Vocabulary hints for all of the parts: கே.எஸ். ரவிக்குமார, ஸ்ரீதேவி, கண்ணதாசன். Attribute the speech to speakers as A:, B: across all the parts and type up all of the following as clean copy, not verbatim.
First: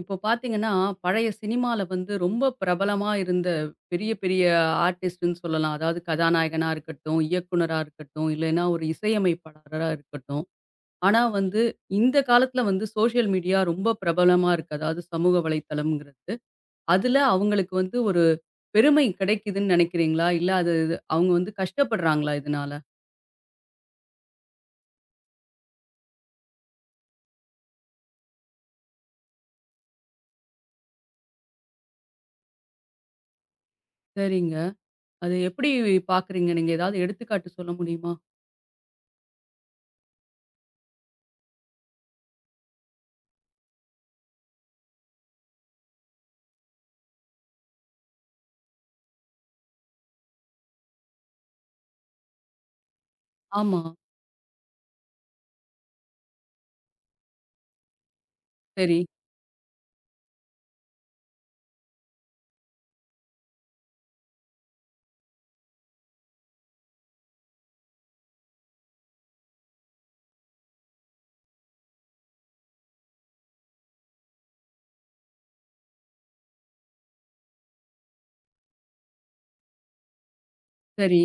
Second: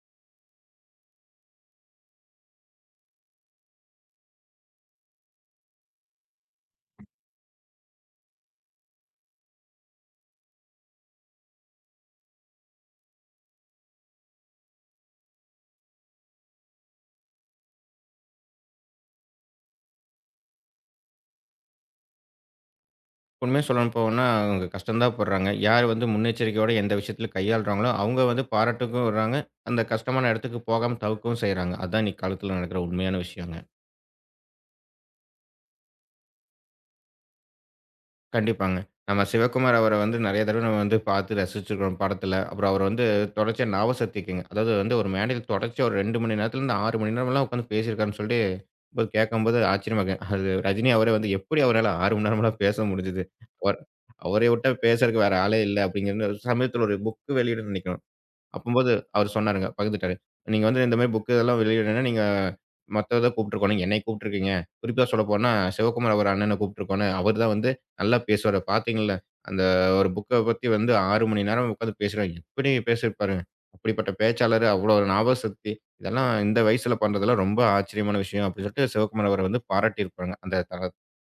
A: இப்போ பார்த்தீங்கன்னா, பழைய சினிமால வந்து ரொம்ப பிரபலமா இருந்த பெரிய, பெரிய ஆர்டிஸ்ட்ன்னு சொல்லலாம். அதாவது கதாநாயகனா இருக்கட்டும், இயக்குனரா இருக்கட்டும், இல்லைன்னா ஒரு இசையமைப்பாளரா இருக்கட்டும். ஆனா வந்து, இந்த காலத்தில வந்து சோஷியல் மீடியா ரொம்ப பிரபலமா இருக்கு. அதாவது சமூக வலைத்தளம்ங்கிறது. அதுல அவங்களுக்கு வந்து ஒரு பெருமை கிடைக்குதுன்னு நினைக்கிறீங்களா? இல்ல அது இது அவங்க வந்து கஷ்டப்படுறாங்களா இதனால?
B: உண்மைய சொல்லணும் போனா, அவங்க கஷ்டம் தான் படுறாங்க. யார் வந்து முன்னெச்சரிக்கையோட எந்த விஷயத்துல கையாளுறாங்களோ, அவங்க வந்து பாராட்டுக்கும் விடுறாங்க. அந்த கஷ்டமான இடத்துக்கு போகாம தவிர்க்கவும் செய்றாங்க. அதான் இன்னைக்கு காலத்துல நடக்குற உண்மையான விஷயங்க.
A: சரிங்க. அது எப்படி பார்க்குறீங்க? நீங்க ஏதாவது எடுத்துக்காட்டு சொல்ல முடியுமா?
B: கண்டிப்பாங்க. நம்ம சிவகுமார் அவர வந்து நெறைய தடவ நம்ம வந்து பார்த்து ரசிச்சிருக்கிறோம் படத்துல. அப்புறம் அவர வந்து தொடர்ச்சியா ஞாபக சக்திக்குங்க. அதாவது வந்து ஒரு மேடையில தொடர்ச்சியா ஒரு 2 மணி நேரத்துலருந்து 6 மணி நேரம்லாம் உட்காந்து பேசியிருக்காருன்னு சொல்லி போய் கேட்கும்போது ஆச்சரியமா இருக்கு. அது ரஜினி அவரே வந்து எப்படி அவரால 6 மணி நேரம்லாம் பேச முடிஞ்சது? அவர்
A: ஆமா.
B: அவரைய விட்டா பேசுறதுக்கு வேற ஆளே இல்ல அப்படிங்கிற சமயத்துல ஒரு புக் வெளியிடுன்னு நெனைக்கிறேன். அப்பம்போது
A: சரி,
B: அவரு சொன்னாருங்க, பகிர்ந்துட்டாரு. "நீங்க வந்து இந்த மாரி புக் இதெல்லாம் வெளியிடணும்னா, நீங்க மத்த இத கூப்பிட்டுருக்கணும். என்னைய கூப்பிட்டுருக்கீங்க. குறிப்பா சொல்லப்போனா, சிவகுமார் அவர் அண்ணன கூப்பிட்டுருக்கோணும். அவரு தான் வந்து நல்லா பேசுவாரு. பார்த்தீங்கள்ல, அந்த ஒரு புக்க பத்தி வந்து 6 மணி நேரம் உட்காந்து பேசுறாரு. எப்படி பேசியிருப்பாருங்க? அப்படிப்பட்ட பேச்சாளரு, அவ்வளோ ஞாபகசக்தி. இதெல்லாம் இந்த வயசுல பண்றதெல்லாம் ரொம்ப ஆச்சரியமான விஷயம்." அப்படின்னு சொல்லிட்டு சிவகுமார் அவர வந்து பாராட்டியிருப்பாங்க. அந்த த
A: சரி,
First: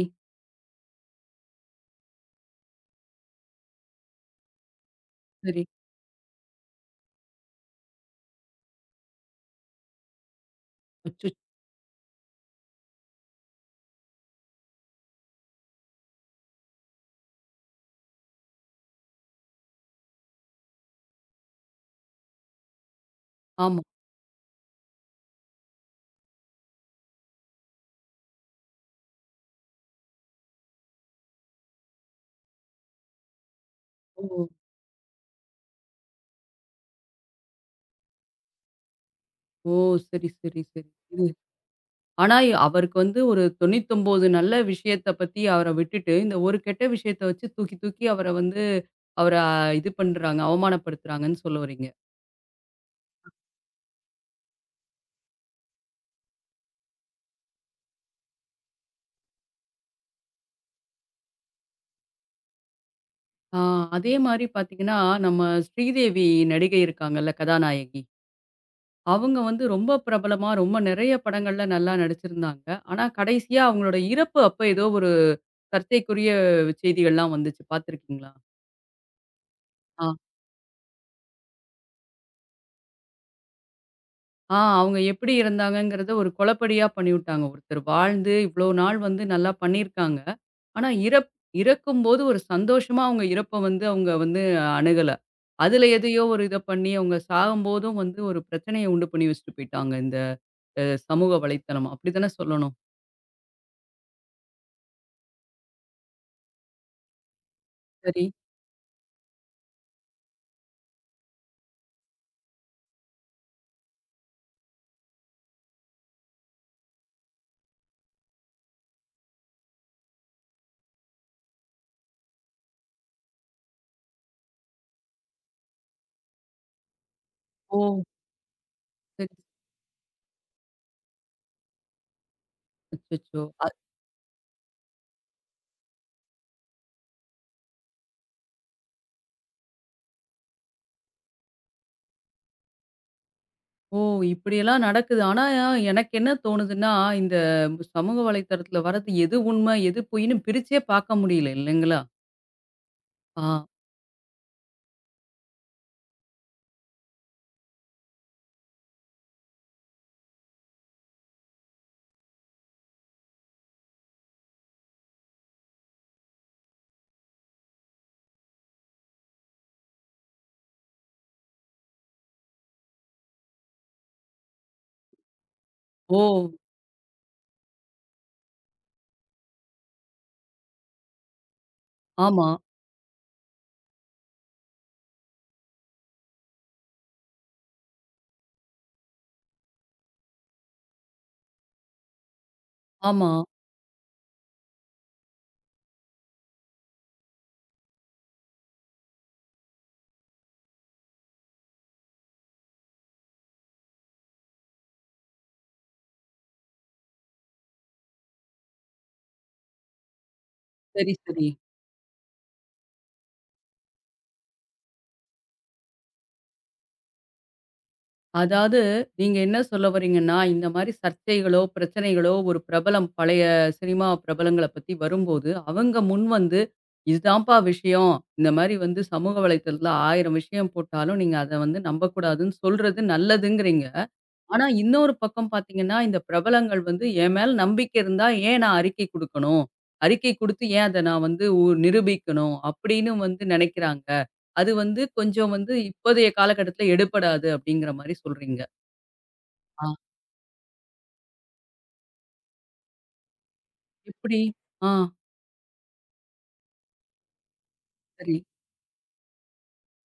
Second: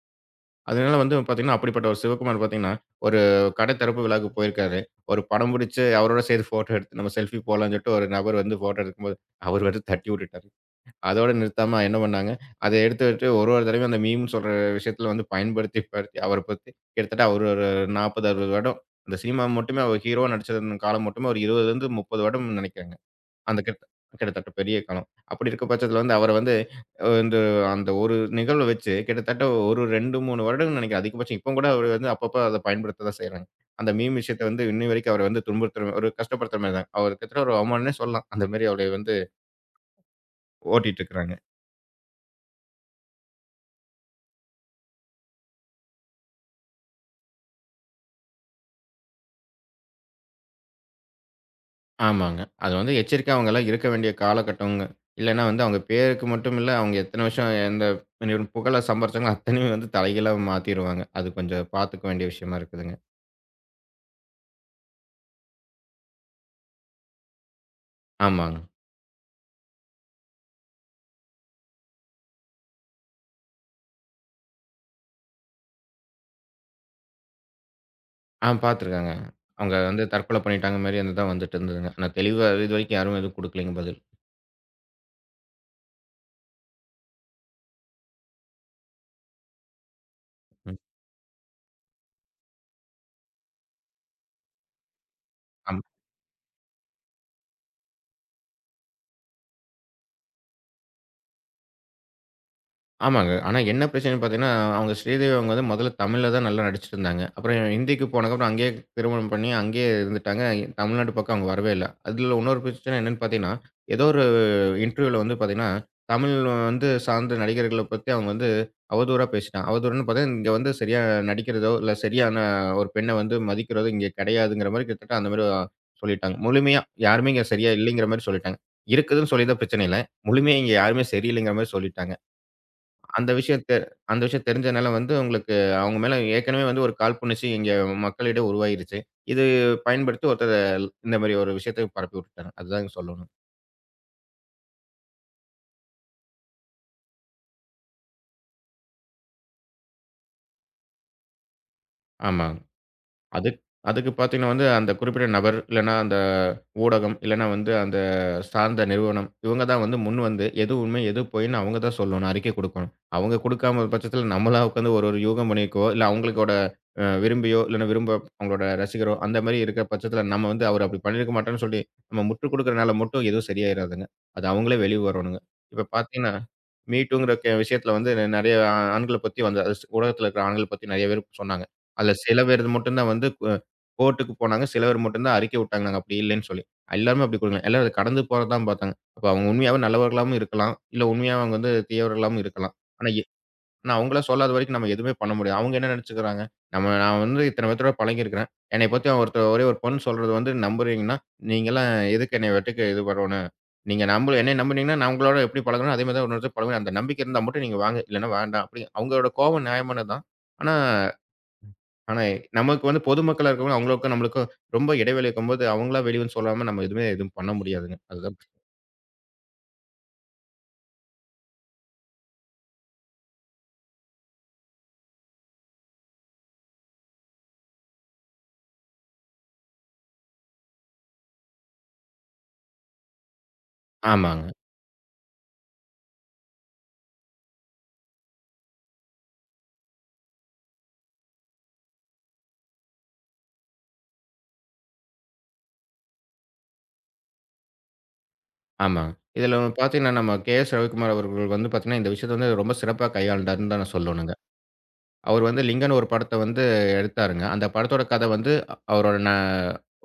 B: அதனால வந்து பார்த்தீங்கன்னா, அப்படிப்பட்ட ஒரு சிவகுமார் பார்த்தீங்கன்னா, ஒரு கடை திறப்பு விழாவுக்கு போயிருக்காரு. ஒரு படம்
A: சரி.
B: புடிச்சு அவரோட சேர்த்து ஃபோட்டோ எடுத்து நம்ம செல்ஃபி போலான்னு சொல்லிட்டு ஒரு நபர் வந்து ஃபோட்டோ எடுக்கும்போது, அவர் வந்து தட்டி விட்டுட்டாரு. அதோட
A: அச்சச்!
B: நிறுத்தாம என்ன பண்ணாங்க, அத எடுத்து எடுத்து ஒரு ஒரு தடவையும் அந்த மீம்ன்னு சொல்ற விஷயத்துல வந்து பயன்படுத்தி படுத்தி அவர பத்தி கிட்டத்தட்ட அவர் ஒரு 40, 60 வருடம் அந்த சினிமா மட்டுமே அவர் ஹீரோவா நடிச்ச காலம் மட்டுமே ஒரு 20லேருந்து 30 வருடம்னு நெனைக்கிறேங்க. அந்த
A: ஆமா.
B: கிட்ட கிட்டத்தட்ட பெரிய காலம். அப்படி இருக்க பட்சத்தில வந்து அவர வந்து அ இந்த அந்த ஒரு நிகழ்வ வச்சு கிட்டத்தட்ட ஒரு 2, 3 வருடம்னு நினைக்கிறேன். அதிகபட்சம் இப்பவும் கூட அவரு வந்து அப்பப்ப அத பயன்படுத்த தான் செய்றாங்க. அந்த மீம் விஷயத்த
A: ஓ!
B: வந்து இன்னி வரைக்கும் அவர வந்து துன்புறுத்துற ஒரு கஷ்டப்படுத்துற மாரி தான். அவர் கிட்டத்தட்ட ஒரு அவமானம்னே சொல்லலாம். அந்த மாரி அவரை வந்து
A: ஓ! சரி, சரி, சரி.
B: ஓட்டிட்டு
A: ம்.
B: இருக்கிறாங்க.
A: ஆனா அவருக்கு வந்து ஒரு 99 நல்ல விஷயத்த பத்தி அவர விட்டுட்டு, இந்த ஒரு கெட்ட விஷயத்த வச்சு தூக்கி தூக்கி அவர வந்து அவர இது பண்றாங்க, அவமானப்படுத்துறாங்கன்னு சொல்ல வர்றீங்க.
B: ஆமாங்க. அது வந்து எச்சரிக்கையா அவங்கலாம் இருக்க வேண்டிய காலகட்டம்ங்க. இல்லன்னா வந்து அவங்க பேருக்கு மட்டும் இல்ல, அவங்க எத்தன வருஷம் எந்த புகழ சம்பாரிச்சாங்களோ அத்தனையும் வந்து தலைகீழா மாத்திருவாங்க. அது கொஞ்சம் பார்த்துக்க வேண்டிய விஷயமா இருக்குதுங்க.
A: ஆ, அதே மாரி பார்த்தீங்கன்னா, நம்ம ஸ்ரீதேவி நடிகை இருக்காங்கல்ல, கதாநாயகி.
B: ஆமாங்க.
A: அவங்க வந்து ரொம்ப பிரபலமா, ரொம்ப நெறைய படங்கள்ல நல்லா நடிச்சிருந்தாங்க. ஆனா கடைசியா அவங்களோட இறப்பு அப்ப ஏதோ ஒரு சர்ச்சைக்குரிய செய்திகள்லாம் வந்துச்சு. பார்த்துருக்கீங்களா?
B: ஆ பார்த்துருக்கேங்க. அவங்க வந்து தற்கொலை பண்ணிட்டாங்க மாரி அந்த தான் வந்துட்டு இருந்ததுங்க. ஆனா தெளிவா இதுவரைக்கும் யாரும் எதுவும் குடுக்கலைங்க பதில்.
A: ஆ, அவங்க எப்படி இருந்தாங்கங்கிறத ஒரு கொலப்படியா பண்ணிவிட்டாங்க. ஒருத்தர் வாழ்ந்து இவ்ளோ நாள் வந்து நல்லா பண்ணியிருக்காங்க.
B: ம்.
A: ஆனா இறக்கும்போது ஒரு சந்தோஷமா அவங்க இறப்ப வந்து அவங்க வந்து அணுகல.
B: ஆமா.
A: அதுல எதையோ ஒரு இத பண்ணி அவங்க சாகும்போதும் வந்து ஒரு பிரச்சனைய உண்டு பண்ணி வச்சுட்டு போயிட்டாங்க. இந்த அ சமூக வலைத்தளம் அப்படித்தானே சொல்லணும்.
B: ஆமாங்க. ஆனா என்ன பிரச்சனைன்னு பார்த்தீங்கன்னா, அவங்க ஸ்ரீதேவி அவங்க வந்து முதல்ல தமிழ்ல தான் நல்லா நடிச்சிட்டுருந்தாங்க. அப்புறம் ஹிந்திக்கு
A: சரி.
B: போனதுக்கப்புறம் அங்கேயே திருமணம் பண்ணி அங்கேயே இருந்துட்டாங்க. தமிழ்நாட்டு பக்கம் அவங்க வரவே இல்ல. அதுல இன்னொரு பிரச்சனை என்னன்னு பார்த்தீங்கன்னா, ஏதோ இன்டர்வியூல வந்து பார்த்தீங்கன்னா, தமிழ் வந்து சார்ந்த நடிகர்கள பத்தி அவங்க வந்து அவதூறா பேசிட்டான். அவதூறுன்னு பார்த்தீங்கன்னா, இங்க வந்து சரியா நடிக்கிறதோ, இல்ல சரியான ஒரு பெண்ண வந்து மதிக்கிறதோ இங்க கிடையாதுங்கிற மாரி கிட்டத்தட்ட அந்த மாரி சொல்லிட்டாங்க. முழுமையா யாருமே இங்க சரியா
A: ஓ!
B: இல்லைங்கிற மாரி சொல்லிட்டாங்க. இருக்குதுன்னு
A: சரி.
B: சொல்லியிருந்தா பிரச்சனை இல்ல. முழுமையா இங்க யாருமே சரியில்லைங்கிற மாரி சொல்லிட்டாங்க. அந்த
A: அச்சச்சோ!
B: விஷயம் தெ அந்த விஷயம் தெரிஞ்சனால வந்து உங்களுக்கு அவங்க மேல ஏற்கனவே வந்து ஒரு காழ்ப்புணர்ச்சி இங்க மக்களிடம் உருவாகிருச்சு. இது பயன்படுத்தி ஒருத்தர் இந்த மாரி ஒரு விஷயத்த பரப்பி விட்டுட்டாங்க. அதுதான் இங்க சொல்லணும்.
A: ஓ! இப்படியெல்லாம் நடக்குது. ஆனா எனக்கு என்ன தோணுதுன்னா, இந்த சமூக வலைத்தளத்துல வர்றது எது உண்மை, எது பொய்ன்னு பிரிச்சே பார்க்க முடியல இல்லைங்களா?
B: ஆமா. அதுக்
A: ஆ.
B: அதுக்கு பார்த்தீங்கன்னா வந்து, அந்த குறிப்பிட்ட நபர், இல்லன்னா அந்த ஊடகம், இல்லன்னா வந்து அந்த சார்ந்த நிறுவனம், இவங்க தான் வந்து முன் வந்து எது உண்மை, எது பொய்ன்னு அவங்க தான் சொல்லணும். அறிக்கை குடுக்கணும். அவங்க குடுக்காம பட்சத்தில நம்மளா உட்காந்து ஒரு ஒரு யூகம் பண்ணிக்கோ, இல்ல அவங்களோட விரும்பியோ, இல்லன்னா விரும்ப அவங்களோட ரசிகரோ, அந்த மாரி இருக்கிற பட்சத்தில நம்ம வந்து அவர் அப்படி பண்ணியிருக்க மாட்டார்ன்னு சொல்லி, நம்ம முற்று குடுக்கிறனால மட்டும் எதுவும் சரியாயிராதுங்க. அது அவங்களே வெளிய வரணுங்க. இப்ப
A: ஓ!
B: பார்த்தீங்கன்னா, மீ டூங்கிற விஷயத்தில வந்து நெறைய ஆண்கள பத்தி வந்து அது ஊடகத்தில இருக்கிற ஆண்கள பத்தி நெறைய பேர் சொன்னாங்க. அதுல சில
A: ஆமா,
B: பேர் மட்டும் தான் வந்து கோர்ட்டுக்கு போனாங்க. சில பேர் மட்டும் தான் அறிக்கை விட்டாங்க. நாங்க அப்படி இல்லன்னு சொல்லி. எல்லாருமே அப்படி குடுக்கல. எல்லாரும் அத கடந்து போறத தான் பார்த்தாங்க. அப்ப அவங்க உண்மையாவே நல்லவர்களாவும் இருக்கலாம். இல்ல உண்மையாவே அவங்க வந்து தீயவர்களாவும் இருக்கலாம்.
A: ஆமா.
B: ஆனா அவங்களே சொல்லாத வரைக்கும் நம்ம எதுவுமே பண்ண முடியாது. அவங்க என்ன நெனச்சுக்கிறாங்க? நம்ம நான் வந்து இத்தன பேத்தோட பழகியிருக்கிறேன். என்னைய பத்தி அவன் ஒருத்தர் ஒரே ஒரு பொண்ணு சொல்றது வந்து நம்புறீங்கன்னா, நீங்கலாம் எதுக்கு என்னைய வெட்டுக்கு இது பண்ணணும்? நீங்க நம்ப என்னைய நம்புனீங்கன்னா, நான் உங்களோட எப்படி பழகுறேனோ அதே மாரி தான் இன்னொருத்தர் பழகுவேன். அந்த நம்பிக்கை இருந்தா மட்டும் நீங்க வாங்க. இல்லன்னா வேண்டாம். அப்படி அவங்களோட கோவம் நியாயமானது தான். ஆனா
A: சரி, சரி.
B: ஆனா, நமக்கு வந்து பொதுமக்களா இருக்கவங்க அவங்களுக்கும் நம்மளுக்கும் ரொம்ப இடைவெளி இருக்கும்போது, அவங்களா வெளிய வந்து சொல்லாம நம்ம எதுவுமே எதுவும் பண்ண முடியாதுங்க. அதுதான்
A: அதாவது நீங்க என்ன சொல்ல வரீங்கன்னா, இந்த மாரி சர்ச்சைகளோ, பிரச்சனைகளோ ஒரு பிரபலம் பழைய சினிமா பிரபலங்கள பத்தி வரும்போது, அவங்க முன் வந்து, "இதுதான்ப்பா விஷயம். இந்த மாரி வந்து சமூக வலைத்தளத்தில 1000 விஷயம் போட்டாலும், நீங்க அத வந்து நம்பக்கூடாதுன்னு" சொல்றது நல்லதுங்கிறீங்க.
B: ஆமாங்க,
A: ஆனா இன்னொரு பக்கம் பார்த்தீங்கன்னா, இந்த பிரபலங்கள் வந்து என் மேல நம்பிக்கை இருந்தா ஏன் நான் அறிக்கை குடுக்கணும்? அறிக்கை குடுத்து ஏன் அத நான் வந்து உ நிரூபிக்கணும்? அப்படின்னு வந்து நெனைக்கிறாங்க. அது வந்து கொஞ்சம் வந்து இப்போதைய காலகட்டத்தில எடுபடாது அப்படிங்கிற மாரி சொல்றீங்க.
B: ஆமாங்க. இதில
A: ஆ,
B: பார்த்தீங்கன்னா, நம்ம கே.எஸ். ரவிக்குமார் அவர்கள் வந்து பார்த்தீங்கன்னா, இந்த விஷயத்த வந்து ரொம்ப சிறப்பா கையாண்டாருன்னு தான் நான் சொல்லணுங்க.
A: எப்படி? ஆ,
B: அவர் வந்து லிங்கன்னு ஒரு படத்த வந்து எடுத்தாருங்க. அந்த படத்தோட கதை
A: சரி,
B: வந்து அ- அவரோட ந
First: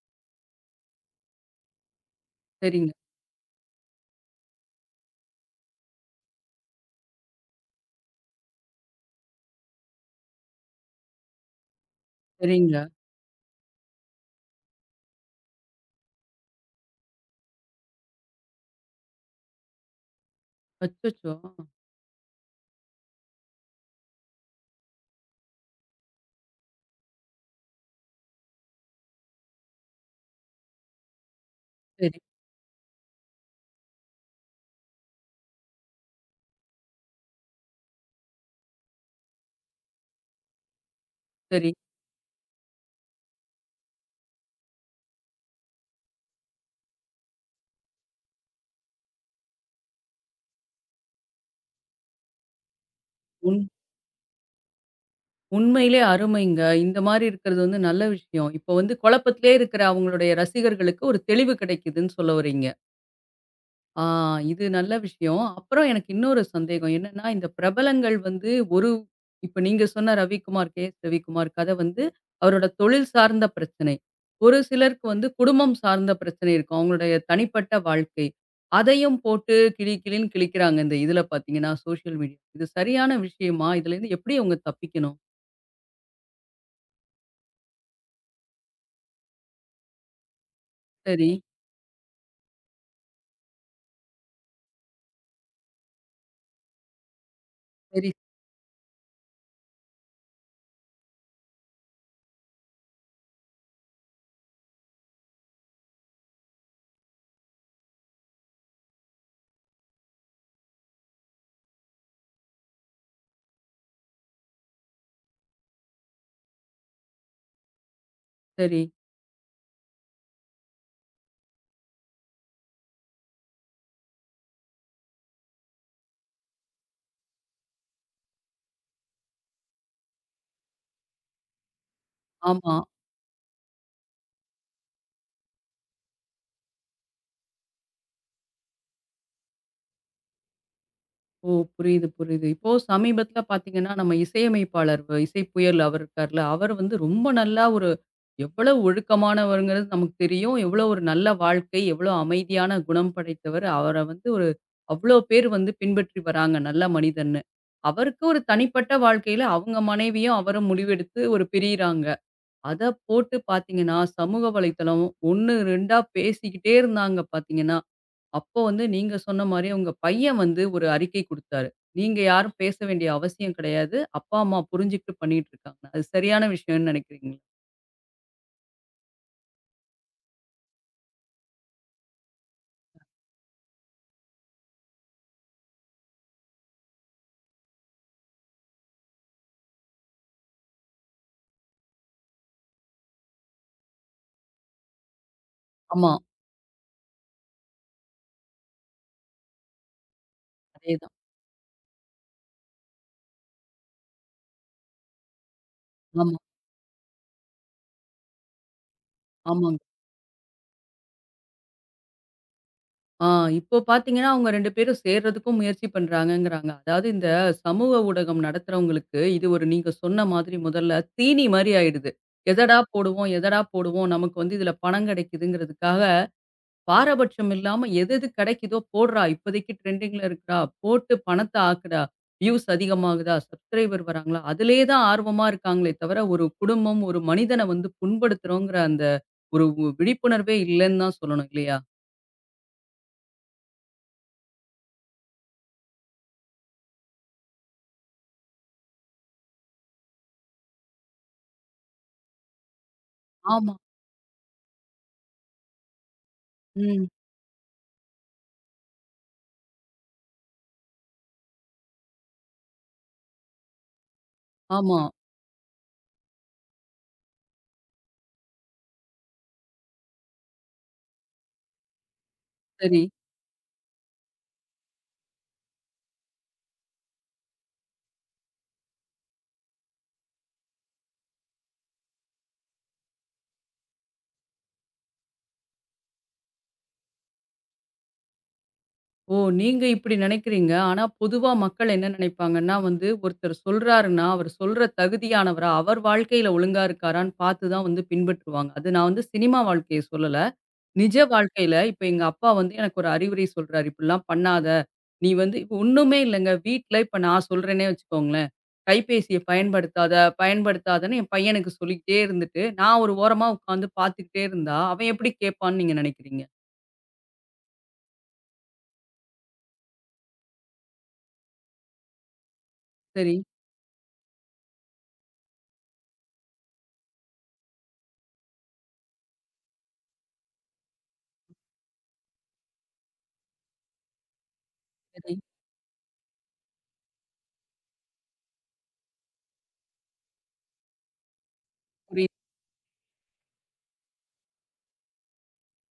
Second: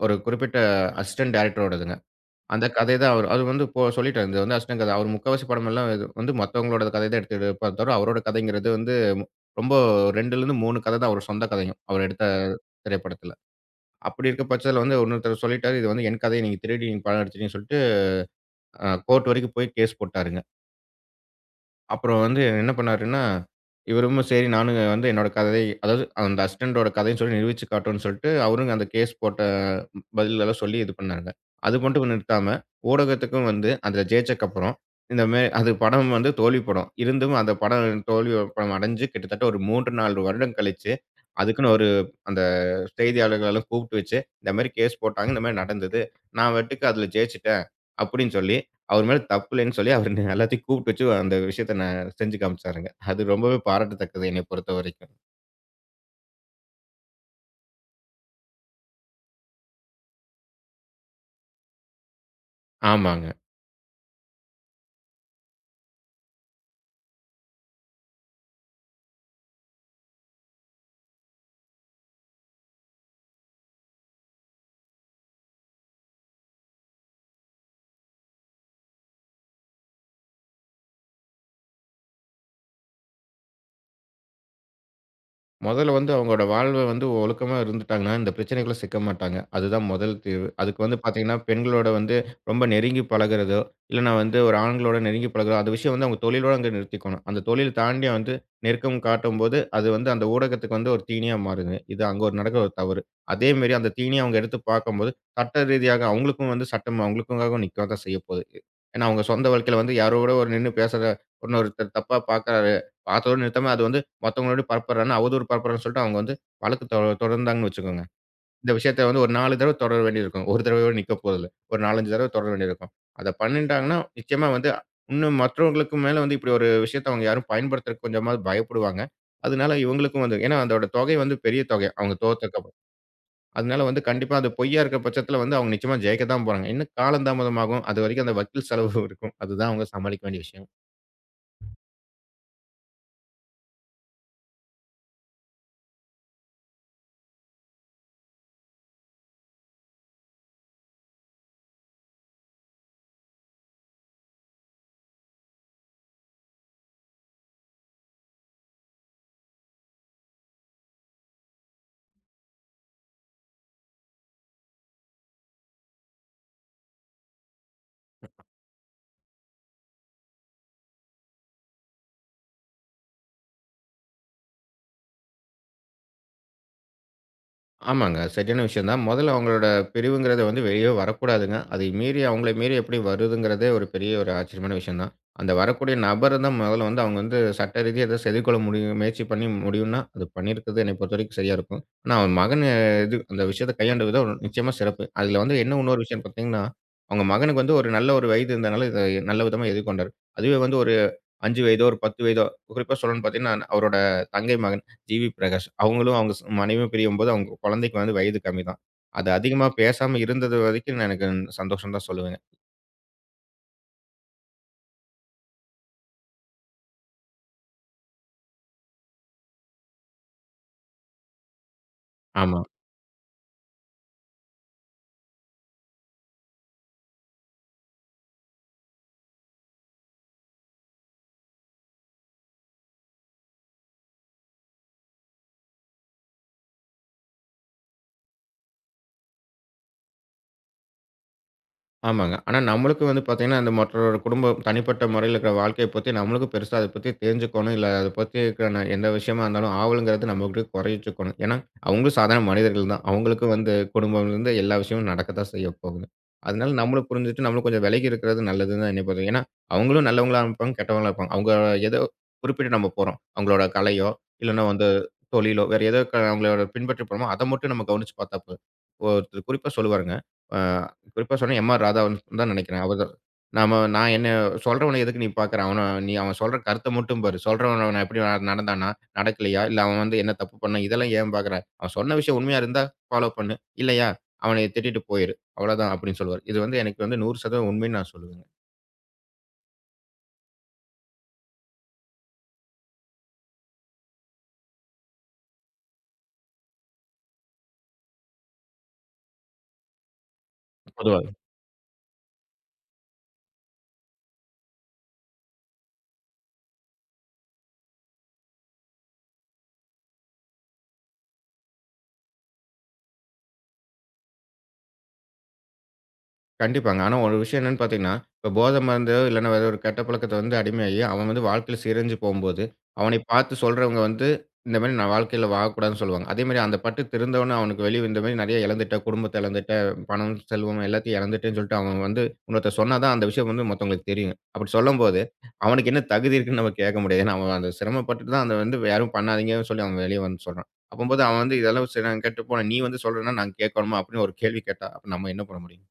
B: ஒரு குறிப்பிட்ட அசிஸ்டன்ட் டைரக்டரோடதுங்க. அந்த
A: சரிங்க,
B: கதை தான் அவர் அது வந்து இப்போ சொல்லிட்டாரு. இது வந்து அசிஸ்டன்ட் கதை. அவர் முக்காவாசி படமெல்லாம் இது வந்து மத்தவங்களோட கதை தான் எடுத்து எடுப்பார் தவிர, அவரோட கதைங்கிறது வந்து ரொம்ப 2லேருந்து 3 கதை தான் அவர் சொந்த கதையும். அவர் எடுத்த
A: சரிங்க.
B: திரைப்படத்துல. அப்படி இருக்க பட்சத்துல வந்து இன்னொருத்தர் சொல்லிட்டாரு, "இது வந்து என் கதைய நீங்க திருடி நீங்க படம் எடுத்துட்டீங்கன்னு" சொல்லிட்டு கோர்ட் வரைக்கும் போய் கேஸ் போட்டாருங்க.
A: அச்சச்சோ!
B: அப்புறம் வந்து என்ன பண்ணாருன்னா, இவரும் சரி நானும் வந்து என்னோட கதை அதாவது அந்த அசிஸ்டன்டோட கதைன்னு சொல்லி நிரூபிச்சு காட்டுவோம்ன்னு சொல்லிட்டு, அவரும் அந்த கேஸ் போட்ட பதிலெல்லாம் சொல்லி இது பண்ணாங்க. அது மட்டும்
A: சரி,
B: நிறுத்தாம, ஊடகத்துக்கும் வந்து அதுல ஜெயிச்சக்கப்புறம், இந்த மே அது படம் வந்து தோல்வி படம். இருந்தும் அந்த படம் தோல்வி படம் அடைஞ்சு கிட்டத்தட்ட ஒரு 3, 4 வருடம் கழிச்சு,
A: சரி.
B: அதுக்குன்னு அந்த செய்தியாளர்களெல்லாம் கூப்பிட்டு வச்சு, இந்த மாரி கேஸ் போட்டாங்க. இந்த மாரி நடந்தது. நான் பாட்டுக்கு அதுல ஜெயிச்சுட்டேன் அப்படின்னு சொல்லி, அவர் மேல தப்பு இல்லைன்னு சொல்லி அவரு எல்லாத்தையும் கூப்பிட்டு வச்சு அந்த விஷயத்த நான் செஞ்சு காமிச்சாருங்க. அது
A: உண்
B: ரொம்பவே பாராட்டத்தக்கது என்னைய பொறுத்தவரைக்கும்.
A: உண்மையிலே அருமைங்க. இந்த மாரி இருக்கிறது வந்து நல்ல விஷயம். இப்போ வந்து குழப்பத்திலே இருக்கிற அவங்களுடைய ரசிகர்களுக்கு ஒரு தெளிவு கிடைக்குதுன்னு சொல்ல வரீங்க.
B: ஆமாங்க.
A: ஆ, இது நல்ல விஷயம். அப்புறம் எனக்கு இன்னொரு சந்தேகம் என்னன்னா, இந்த பிரபலங்கள் வந்து ஒரு இப்ப நீங்க சொன்ன ரவிக்குமார், கே.எஸ். ரவிக்குமார் கதை வந்து அவரோட தொழில் சார்ந்த பிரச்சனை. ஒரு சிலருக்கு வந்து குடும்பம் சார்ந்த பிரச்சனை இருக்கும். அவங்களுடைய தனிப்பட்ட வாழ்க்கை. அதையும் போட்டு கிளி கிளின்னு கிழிக்கிறாங்க இந்த இதில பார்த்தீங்கன்னா, சோஷியல் மீடியா. இது சரியான விஷயமா? இதுலேருந்து எப்படி அவங்க தப்பிக்கணும்?
B: முதல்ல வந்து அவங்களோட வாழ்வு வந்து ஒழுக்கமா இருந்துட்டாங்கன்னா, இந்த பிரச்சனைக்குள்ள சிக்க மாட்டாங்க. அதுதான் முதல் தீர்வு. அதுக்கு வந்து
A: சரி,
B: பார்த்தீங்கன்னா, பெண்களோட வந்து ரொம்ப நெருங்கி பழகுறதோ, இல்லன்னா வந்து ஒரு ஆண்களோட நெருங்கி பழகுறதோ, அந்த விஷயம் வந்து அவங்க தொழிலோட அங்க நிறுத்திக்கணும். அந்த தொழில் தாண்டி
A: சரி,
B: வந்து நெருக்கம் காட்டும்போது, அது வந்து அந்த ஊடகத்துக்கு வந்து ஒரு தீனியா மாறுது. இது அங்க ஒரு நடக்கிற ஒரு தவறு. அதேமாரி அந்த தீனிய அவங்க எடுத்து பார்க்கும்போது, சட்ட ரீதியாக அவங்களுக்கும் வந்து சட்டம் அவங்களுக்காக நிக்க தான் செய்ய போகுது. ஏன்னா, அவங்க சொந்த வாழ்க்கையில வந்து யாரோட ஒரு நின்னு பேசுற இன்னொருத்தர் தப்பா பார்க்குறாரு. பார்த்ததோட நிறுத்தாம அது வந்து மத்தவங்களோட பரப்புறான்னா, அவதூறு பரப்புறான்னு சொல்லிட்டு அவங்க வந்து வழக்கு தொ தொடர்ந்தாங்கன்னு வச்சுக்கோங்க. இந்த
A: சரி.
B: விஷயத்த வந்து ஒரு 4 தடவ தொடர வேண்டியிருக்கும். ஒரு தடவையோட நிக்கப் போறதில்ல. ஒரு 4, 5 தடவ தொடர வேண்டியிருக்கும். அத பண்ணிட்டாங்கன்னா, நிச்சயமா வந்து இன்னும் மற்றவங்களுக்கு மேல வந்து இப்படி ஒரு விஷயத்த அவங்க யாரும் பயன்படுத்துறக்கு கொஞ்சமாவது பயப்படுவாங்க. அதனால இவங்களுக்கும் வந்து ஏன்னா அதோட தொகை வந்து பெரிய தொகை. அவங்க
A: ஆமா.
B: தோத்ததுக்கப்புறம். அதனால வந்து கண்டிப்பா அது பொய்யா இருக்கிற பட்சத்தில வந்து அவங்க நிச்சயமா ஜெயிக்க தான் போறாங்க. இன்னும் காலம் தாமதமாகும். அதுவரைக்கும் அந்த வக்கீல் செலவு இருக்கும். அதுதான் அவங்க சமாளிக்க வேண்டிய விஷயம்.
A: ஓ! புரியுது, புரியுது. இப்போ சமீபத்தில பார்த்தீங்கன்னா, நம்ம இசையமைப்பாளர் இசை புயல் அவர் இருக்கார்ல, அவர் வந்து ரொம்ப நல்லா ஒரு எவ்வளவு ஒழுக்கமானவருங்கிறது நமக்கு தெரியும். எவ்வளோ ஒரு நல்ல வாழ்க்கை, எவ்வளோ அமைதியான குணம் படைத்தவர். அவர வந்து ஒரு அவ்வளோ பேர் வந்து பின்பற்றி வராங்க, நல்ல மனிதன்னு. அவருக்கு ஒரு தனிப்பட்ட வாழ்க்கையில அவங்க மனைவியும், அவரும் முடிவெடுத்து ஒரு பிரியிறாங்க. அத போட்டு பார்த்தீங்கன்னா, சமூக வலைத்தளம் 1, 2ஆ பேசிக்கிட்டே இருந்தாங்க பார்த்தீங்கன்னா. அப்போ வந்து நீங்க சொன்ன மாரி உங்க பையன் வந்து ஒரு அறிக்கை குடுத்தாரு. நீங்க யாரும் பேச வேண்டிய அவசியம் கிடையாது. அப்பா, அம்மா புரிஞ்சுகிட்டு பண்ணிட்டு இருக்காங்க. அது சரியான விஷயம்னு நினைக்கிறீங்களா?
B: ஆமாங்க. சரியான விஷயம் தான். முதல்ல அவங்களோட பிரிவுங்கிறது வந்து வெளியவே வரக்கூடாதுங்க. அதை மீறி அவங்கள மீறி எப்படி வருதுங்கிறதே ஒரு பெரிய ஒரு ஆச்சரியமான விஷயம் தான். அந்த வரக்கூடிய நபர் தான் முதல்ல வந்து அவங்க வந்து சட்ட ரீதியா ஏதோ செதில்கொள்ள முடியும் முயற்சி பண்ணி முடியும்னா, அது பண்ணியிருக்கிறது என்னை பொறுத்தவரைக்கும் சரியா இருக்கும். ஆனா அவன் மகன் இது அந்த விஷயத்த கையாண்ட விதம் ஒரு நிச்சயமா சிறப்பு. அதில வந்து என்ன இன்னொரு
A: ஆமா. ம்.
B: விஷயம் பார்த்தீங்கன்னா, அவங்க மகனுக்கு வந்து ஒரு நல்ல ஒரு வயது இருந்தனால இத நல்ல விதமா எதிர்கொண்டாரு. அதுவே வந்து ஒரு
A: அதேதான்.
B: 5 வயதோ, ஒரு 10 வயதோ குறிப்பா சொல்லணும்னு பார்த்தீங்கன்னா, அவரோட தங்கை மகன் ஜிவி பிரகாஷ். அவங்களும் அவங்க
A: ஆமா.
B: ஸ் மனைவியும் பிரியும்போது, அவங்க குழந்தைக்கு வந்து வயது கம்மி தான். அது அதிகமா
A: ஆமாங்க.
B: பேசாம இருந்தது வரைக்கும் நான் எனக்கு சந்தோஷம் தான் சொல்லுவேங்க.
A: ஆ, இப்போ பார்த்தீங்கன்னா, அவங்க 2 பேரும் சேர்றதுக்கும் முயற்சி பண்றாங்கங்கிறாங்க. அதாவது இந்த சமூக ஊடகம் நடத்துறவங்களுக்கு இது ஒரு நீங்க சொன்ன மாதிரி முதல்ல தீனி மாரி ஆயிடுது.
B: ஆமா. ஆமா.
A: எதடா போடுவோம், எதடா போடுவோம் நமக்கு வந்து இதுல பணம் கிடைக்குதுங்கிறதுக்காக பாரபட்சம் இல்லாம எது எது கிடைக்குதோ போடுறா, இப்போதைக்கு ட்ரெண்டிங்ல இருக்குடா, போட்டு பணத்த ஆக்குடா, வியூஸ் அதிகமாகுதா, சப்ஸ்கிரைபர் வராங்களா, அதிலேயே தான் ஆர்வமா இருக்காங்களே தவிர, ஒரு குடும்பம், ஒரு மனிதன வந்து புண்படுத்துறோங்கிற அந்த ஒரு உ விழிப்புணர்வே இல்லன்னு தான் சொல்லணும் இல்லையா?
B: ஆமாங்க. ஆனா நம்மளுக்கு வந்து பார்த்தீங்கன்னா, அந்த மற்றவரோட குடும்பம், தனிப்பட்ட முறையில இருக்கிற வாழ்க்கைய பத்தி நம்மளுக்கும் பெருசா அத பத்தி தெரிஞ்சுக்கணும். இல்ல அத பத்தி இருக்கிற எந்த விஷயமா இருந்தாலும் ஆவலுங்கிறது நம்மகிட்ட கொறைச்சுக்கணும். ஏன்னா, அவங்களும் சாதாரண மனிதர்கள் தான். அவங்களுக்கும்
A: ஆமா.
B: வந்து குடும்பம்லேருந்து எல்லா விஷயமும் நடக்கத்தான் செய்ய போகுது. அதனால
A: ம்.
B: நம்மளும் புரிஞ்சுட்டு, நம்மளும் கொஞ்சம் விலகி இருக்கிறது நல்லதுன்னு தான் என்னை பொறுத்தவரைக்கும். ஏன்னா, அவங்களும் நல்லவங்களா இருப்பாங்க, கெட்டவங்களா இருப்பாங்க. அவங்க ஏதோ குறிப்பிட்டு நம்ம போறோம். அவங்களோட கலையோ, இல்லன்னா வந்து
A: ஆமா.
B: தொழிலோ, வேற ஏதோ அவங்களோட பின்பற்றி போறோமோ, அத மட்டும் நம்ம கவனிச்சு பார்த்தா போதும். ஒருத்தர் குறிப்பா சொல்லுவாருங்க. அ குறிப்பா சொன்னா எம்.ஆர். ராதாவன் தான் நினைக்கிறேன்.
A: சரி.
B: அவர்தான். நாம நான் என்ன சொல்றவன எதுக்கு நீ பாக்குற? அவன நீ அவன் சொல்ற கருத்த மட்டும் பாரு. சொல்றவன் அவன் எப்படி நடந்தானா? நடக்கலையா? இல்ல அவன் வந்து என்ன தப்பு பண்ணான்? இதெல்லாம் ஏன் பாக்குற? அவன் சொன்ன விஷயம் உண்மையா இருந்தா ஃபாலோ பண்ணு. இல்லையா? அவனைய திட்டிட்டு போயிரு. அவ்வளவுதான் அப்படின்னு சொல்லுவாரு. இது வந்து எனக்கு வந்து 100% உண்மைன்னு நான் சொல்லுவேங்க.
A: ஓ! நீங்க இப்படி நினைக்கிறீங்க. ஆனா பொதுவா மக்கள் என்ன நினைப்பாங்கன்னா வந்து, ஒருத்தர் சொல்றாருன்னா, அவர் சொல்ற தகுதியானவரா, அவர் வாழ்க்கையில ஒழுங்கா இருக்காரான்னு பார்த்து தான் வந்து பின்பற்றுவாங்க. அது நான் வந்து சினிமா வாழ்க்கைய சொல்லல. நிஜ
B: பொதுவா.
A: வாழ்க்கையில, இப்ப எங்க அப்பா வந்து எனக்கு ஒரு அறிவுரை சொல்றாரு. "இப்படிலாம் பண்ணாத. நீ வந்து" இப்ப ஒண்ணுமே இல்லங்க. வீட்ல இப்ப நான் சொல்றேன்னே வச்சுக்கோங்களேன். "கைபேசிய பயன்படுத்தாத, பயன்படுத்தாதன்னு" என் பையனுக்கு சொல்லிக்கிட்டே இருந்துட்டு, நான் ஒரு ஓரமா உட்காந்து பார்த்துக்கிட்டே இருந்தா, அவன் எப்படி கேட்பான்னு நீங்க நினைக்கிறீங்க?
B: கண்டிப்பாங்க. ஆனா ஒரு விஷயம் என்னன்னு பார்த்தீங்கன்னா, இப்ப போதை மருந்தோ இல்லன்னா வேற ஒரு கெட்ட பழக்கத்த வந்து அடிமையாகி, அவன் வந்து வாழ்க்கையில சிரஞ்சு போம்போது, அவனை
A: சரி,
B: பார்த்து சொல்றவங்க வந்து, இந்த மாரி நான் வாழ்க்கையில வாழக்கூடாதுன்னு சொல்லுவாங்க. அதே மாரி அந்த பட்டு திருந்தவனு அவனுக்கு வெளிய இந்த மாரி நெறைய இழந்துட்டேன், குடும்பத்த இழந்துட்டேன், பணம், செல்வம் எல்லாத்தையும் இழந்துட்டேன்னு சொல்லிட்டு அவன் வந்து இன்னொருத்தர் சொன்னா தான் அந்த விஷயம் வந்து மத்தவங்களுக்கு தெரியும். அப்படி சொல்லும்போது,
A: சரி.
B: அவனுக்கு என்ன தகுதி இருக்குன்னு நம்ம கேட்க முடியாது. ஏன்னா அவன் அந்த சிரமப்பட்டுட்டு தான் அத வந்து யாரும் பண்ணாதீங்கன்னு சொல்லி அவன் வெளிய வந்து சொல்றான். அப்பம்போது அவன் வந்து இதெல்லாம் சரி நான்
A: புரியுது.
B: கெட்டு போனேன். நீ வந்து சொல்றேன்னா நான் கேட்கணுமா? அப்படின்னு ஒரு கேள்வி கேட்டா, அப்ப நம்ம என்ன பண்ண முடியும்?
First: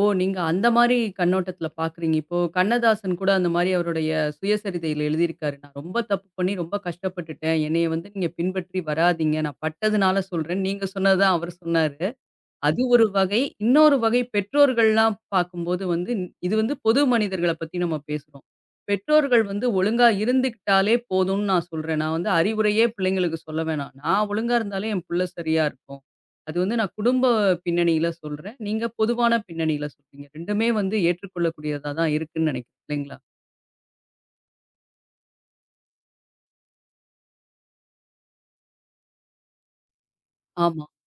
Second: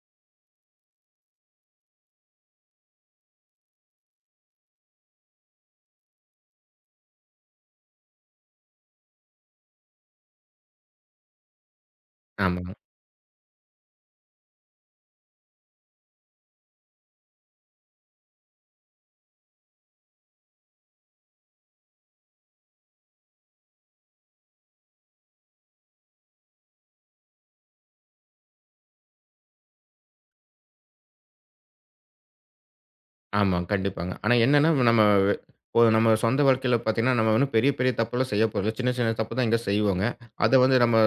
A: ஓ! நீங்க அந்த மாரி கண்ணோட்டத்துல பார்க்குறீங்க. இப்போ கண்ணதாசன் கூட அந்த மாரி அவருடைய சுயசரிதையில எழுதியிருக்காரு. "நான் ரொம்ப தப்பு பண்ணி, ரொம்ப கஷ்டப்பட்டுட்டேன். என்னைய வந்து நீங்க பின்பற்றி வராதீங்க. நான் பட்டதுனால சொல்றேன்." நீங்க சொன்னது தான் அவர் சொன்னாரு.
B: ஆமா.
A: அது ஒரு வகை. இன்னொரு வகை பெற்றோர்கள்லாம் பார்க்கும்போது வந்து, இது வந்து பொது மனிதர்கள பத்தி நம்ம பேசுறோம். பெற்றோர்கள் வந்து ஒழுங்கா இருந்துக்கிட்டாலே போதும்னு நான் சொல்றேன். நான் வந்து அறிவுரையே பிள்ளைங்களுக்கு சொல்ல வேணாம். நான் ஒழுங்கா இருந்தாலே என் புள்ள சரியா இருக்கும். அது வந்து நான் குடும்ப பின்னணியில சொல்றேன். நீங்க பொதுவான பின்னணியில சொல்றீங்க. 2மே வந்து ஏற்றுக்கொள்ளக்கூடியதா தான் இருக்குன்னு நினைக்கிறேன். இல்லைங்களா?
B: ஆமா, கண்டிப்பாங்க. ஆனா என்னன்னா, நம்ம வெ- இப்போ நம்ம சொந்த வாழ்க்கையில பார்த்தீங்கன்னா, நம்ம ஒண்ணும் பெரிய, பெரிய தப்புலாம் செய்ய போறதில்ல. சின்ன, சின்ன தப்பு தான் எங்கேயோ செய்வோங்க. அத வந்து
A: ஆமா.
B: நம்ம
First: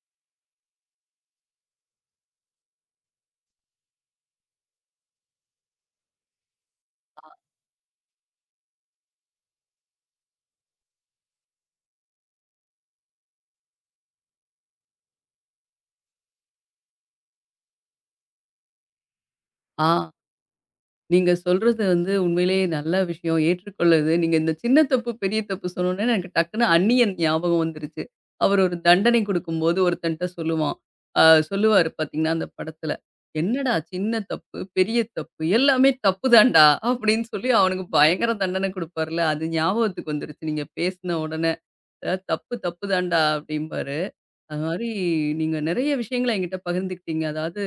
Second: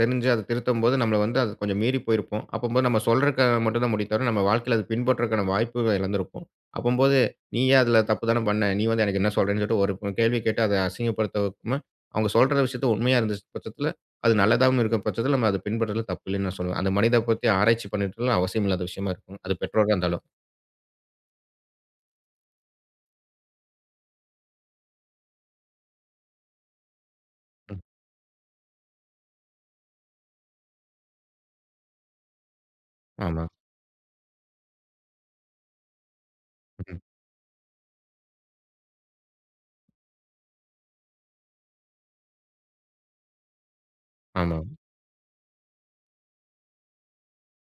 B: தெரிஞ்சு அத திருத்தும்போது, நம்மள வந்து அது கொஞ்சம் மீறி போயிருப்போம். அப்பம்போது நம்ம சொல்றதுக்கு மட்டும் தான் முடியும் தவிர, நம்ம வாழ்க்கையில அது பின்பற்றதுக்கான வாய்ப்புகள இழந்திருப்போம். அப்பம்போது, "நீயே அதுல தப்பு தானே பண்ண. நீ வந்து எனக்கு என்ன சொல்றேன்னு" சொல்லிட்டு ஒரு கேள்வி கேட்டு அத அசிங்கப்படுத்தாம, அவங்க சொல்ற விஷயத்த உண்மையா இருந்த பட்சத்தில, அது நல்லதாவும் இருக்கிற பட்சத்தில, நம்ம அத பின்பற்றதுல தப்பு இல்லைன்னு நான் சொல்லுவேன். அந்த மனித பத்தி ஆராய்ச்சி பண்ணிட்டுலாம் அவசியம் இல்லாத விஷயமா இருக்கும். அது பெற்றோரா
A: ஆ.
B: இருந்தாலும்.
A: நீங்க சொல்றது வந்து உண்மையிலேயே நல்ல விஷயம். ஏற்றுக்கொள்ளுது. நீங்க இந்த சின்ன தப்பு, பெரிய தப்பு சொன்னோனே எனக்கு டக்குனு அந்நியன் ஞாபகம்
B: ம்.
A: வந்துருச்சு. அவர் ஒரு தண்டனை குடுக்கும்போது ஒருத்தன்ட்ட சொல்லுவான். அ சொல்லுவாரு பார்த்தீங்கன்னா, அந்த படத்துல.
B: ஆமா.
A: "என்னடா சின்ன தப்பு, பெரிய தப்பு எல்லாமே தப்பு தான்டா" அப்படின்னு சொல்லி அவனுக்கு பயங்கர தண்டனை குடுப்பார்ல. அது ஞாபகத்துக்கு வந்துருச்சு நீங்க பேசின உடனே. "அ தப்பு தப்பு தான்டா" அப்படிம்பாரு. அது
B: ஆமாம்.
A: மாரி நீங்க நெறைய விஷயங்கள என்கிட்ட பகிர்ந்துக்கிட்டீங்க. அதாவது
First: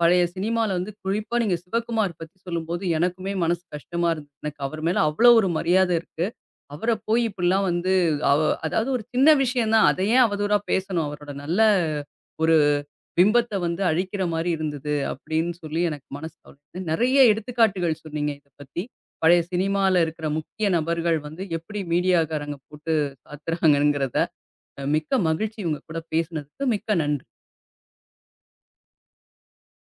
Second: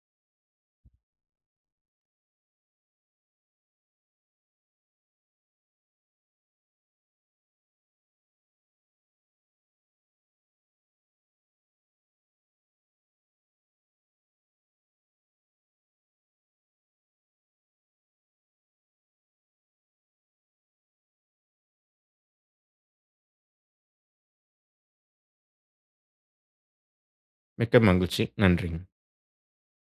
A: பழைய சினிமால வந்து குறிப்பா நீங்க சிவகுமார் பத்தி சொல்லும்போது எனக்குமே மனசு கஷ்டமா இருந்தது. எனக்கு அவர் மேல அவ்ளோ ஒரு மரியாதை இருக்கு. அவர போய் இப்படிலாம் வந்து அவ அதாவது ஒரு சின்ன விஷயம் தான். அத ஏன் அவதூறா பேசணும்? அவரோட நல்ல ஒரு பிம்பத்த வந்து அழிக்கிற மாரி இருந்தது அப்படின்னு சொல்லி எனக்கு மனசு கவலை. நெறைய எடுத்துக்காட்டுகள் சொன்னீங்க இத பத்தி. பழைய சினிமால இருக்கிற முக்கிய நபர்கள் வந்து எப்படி மீடியாக்காரங்க போட்டு சாத்துறாங்கங்கிறத. மிக்க மகிழ்ச்சி உங்க கூட பேசினதுக்கு மிக்க நன்றி.
B: மிக்க மகிழ்ச்சி. நன்றிங்க.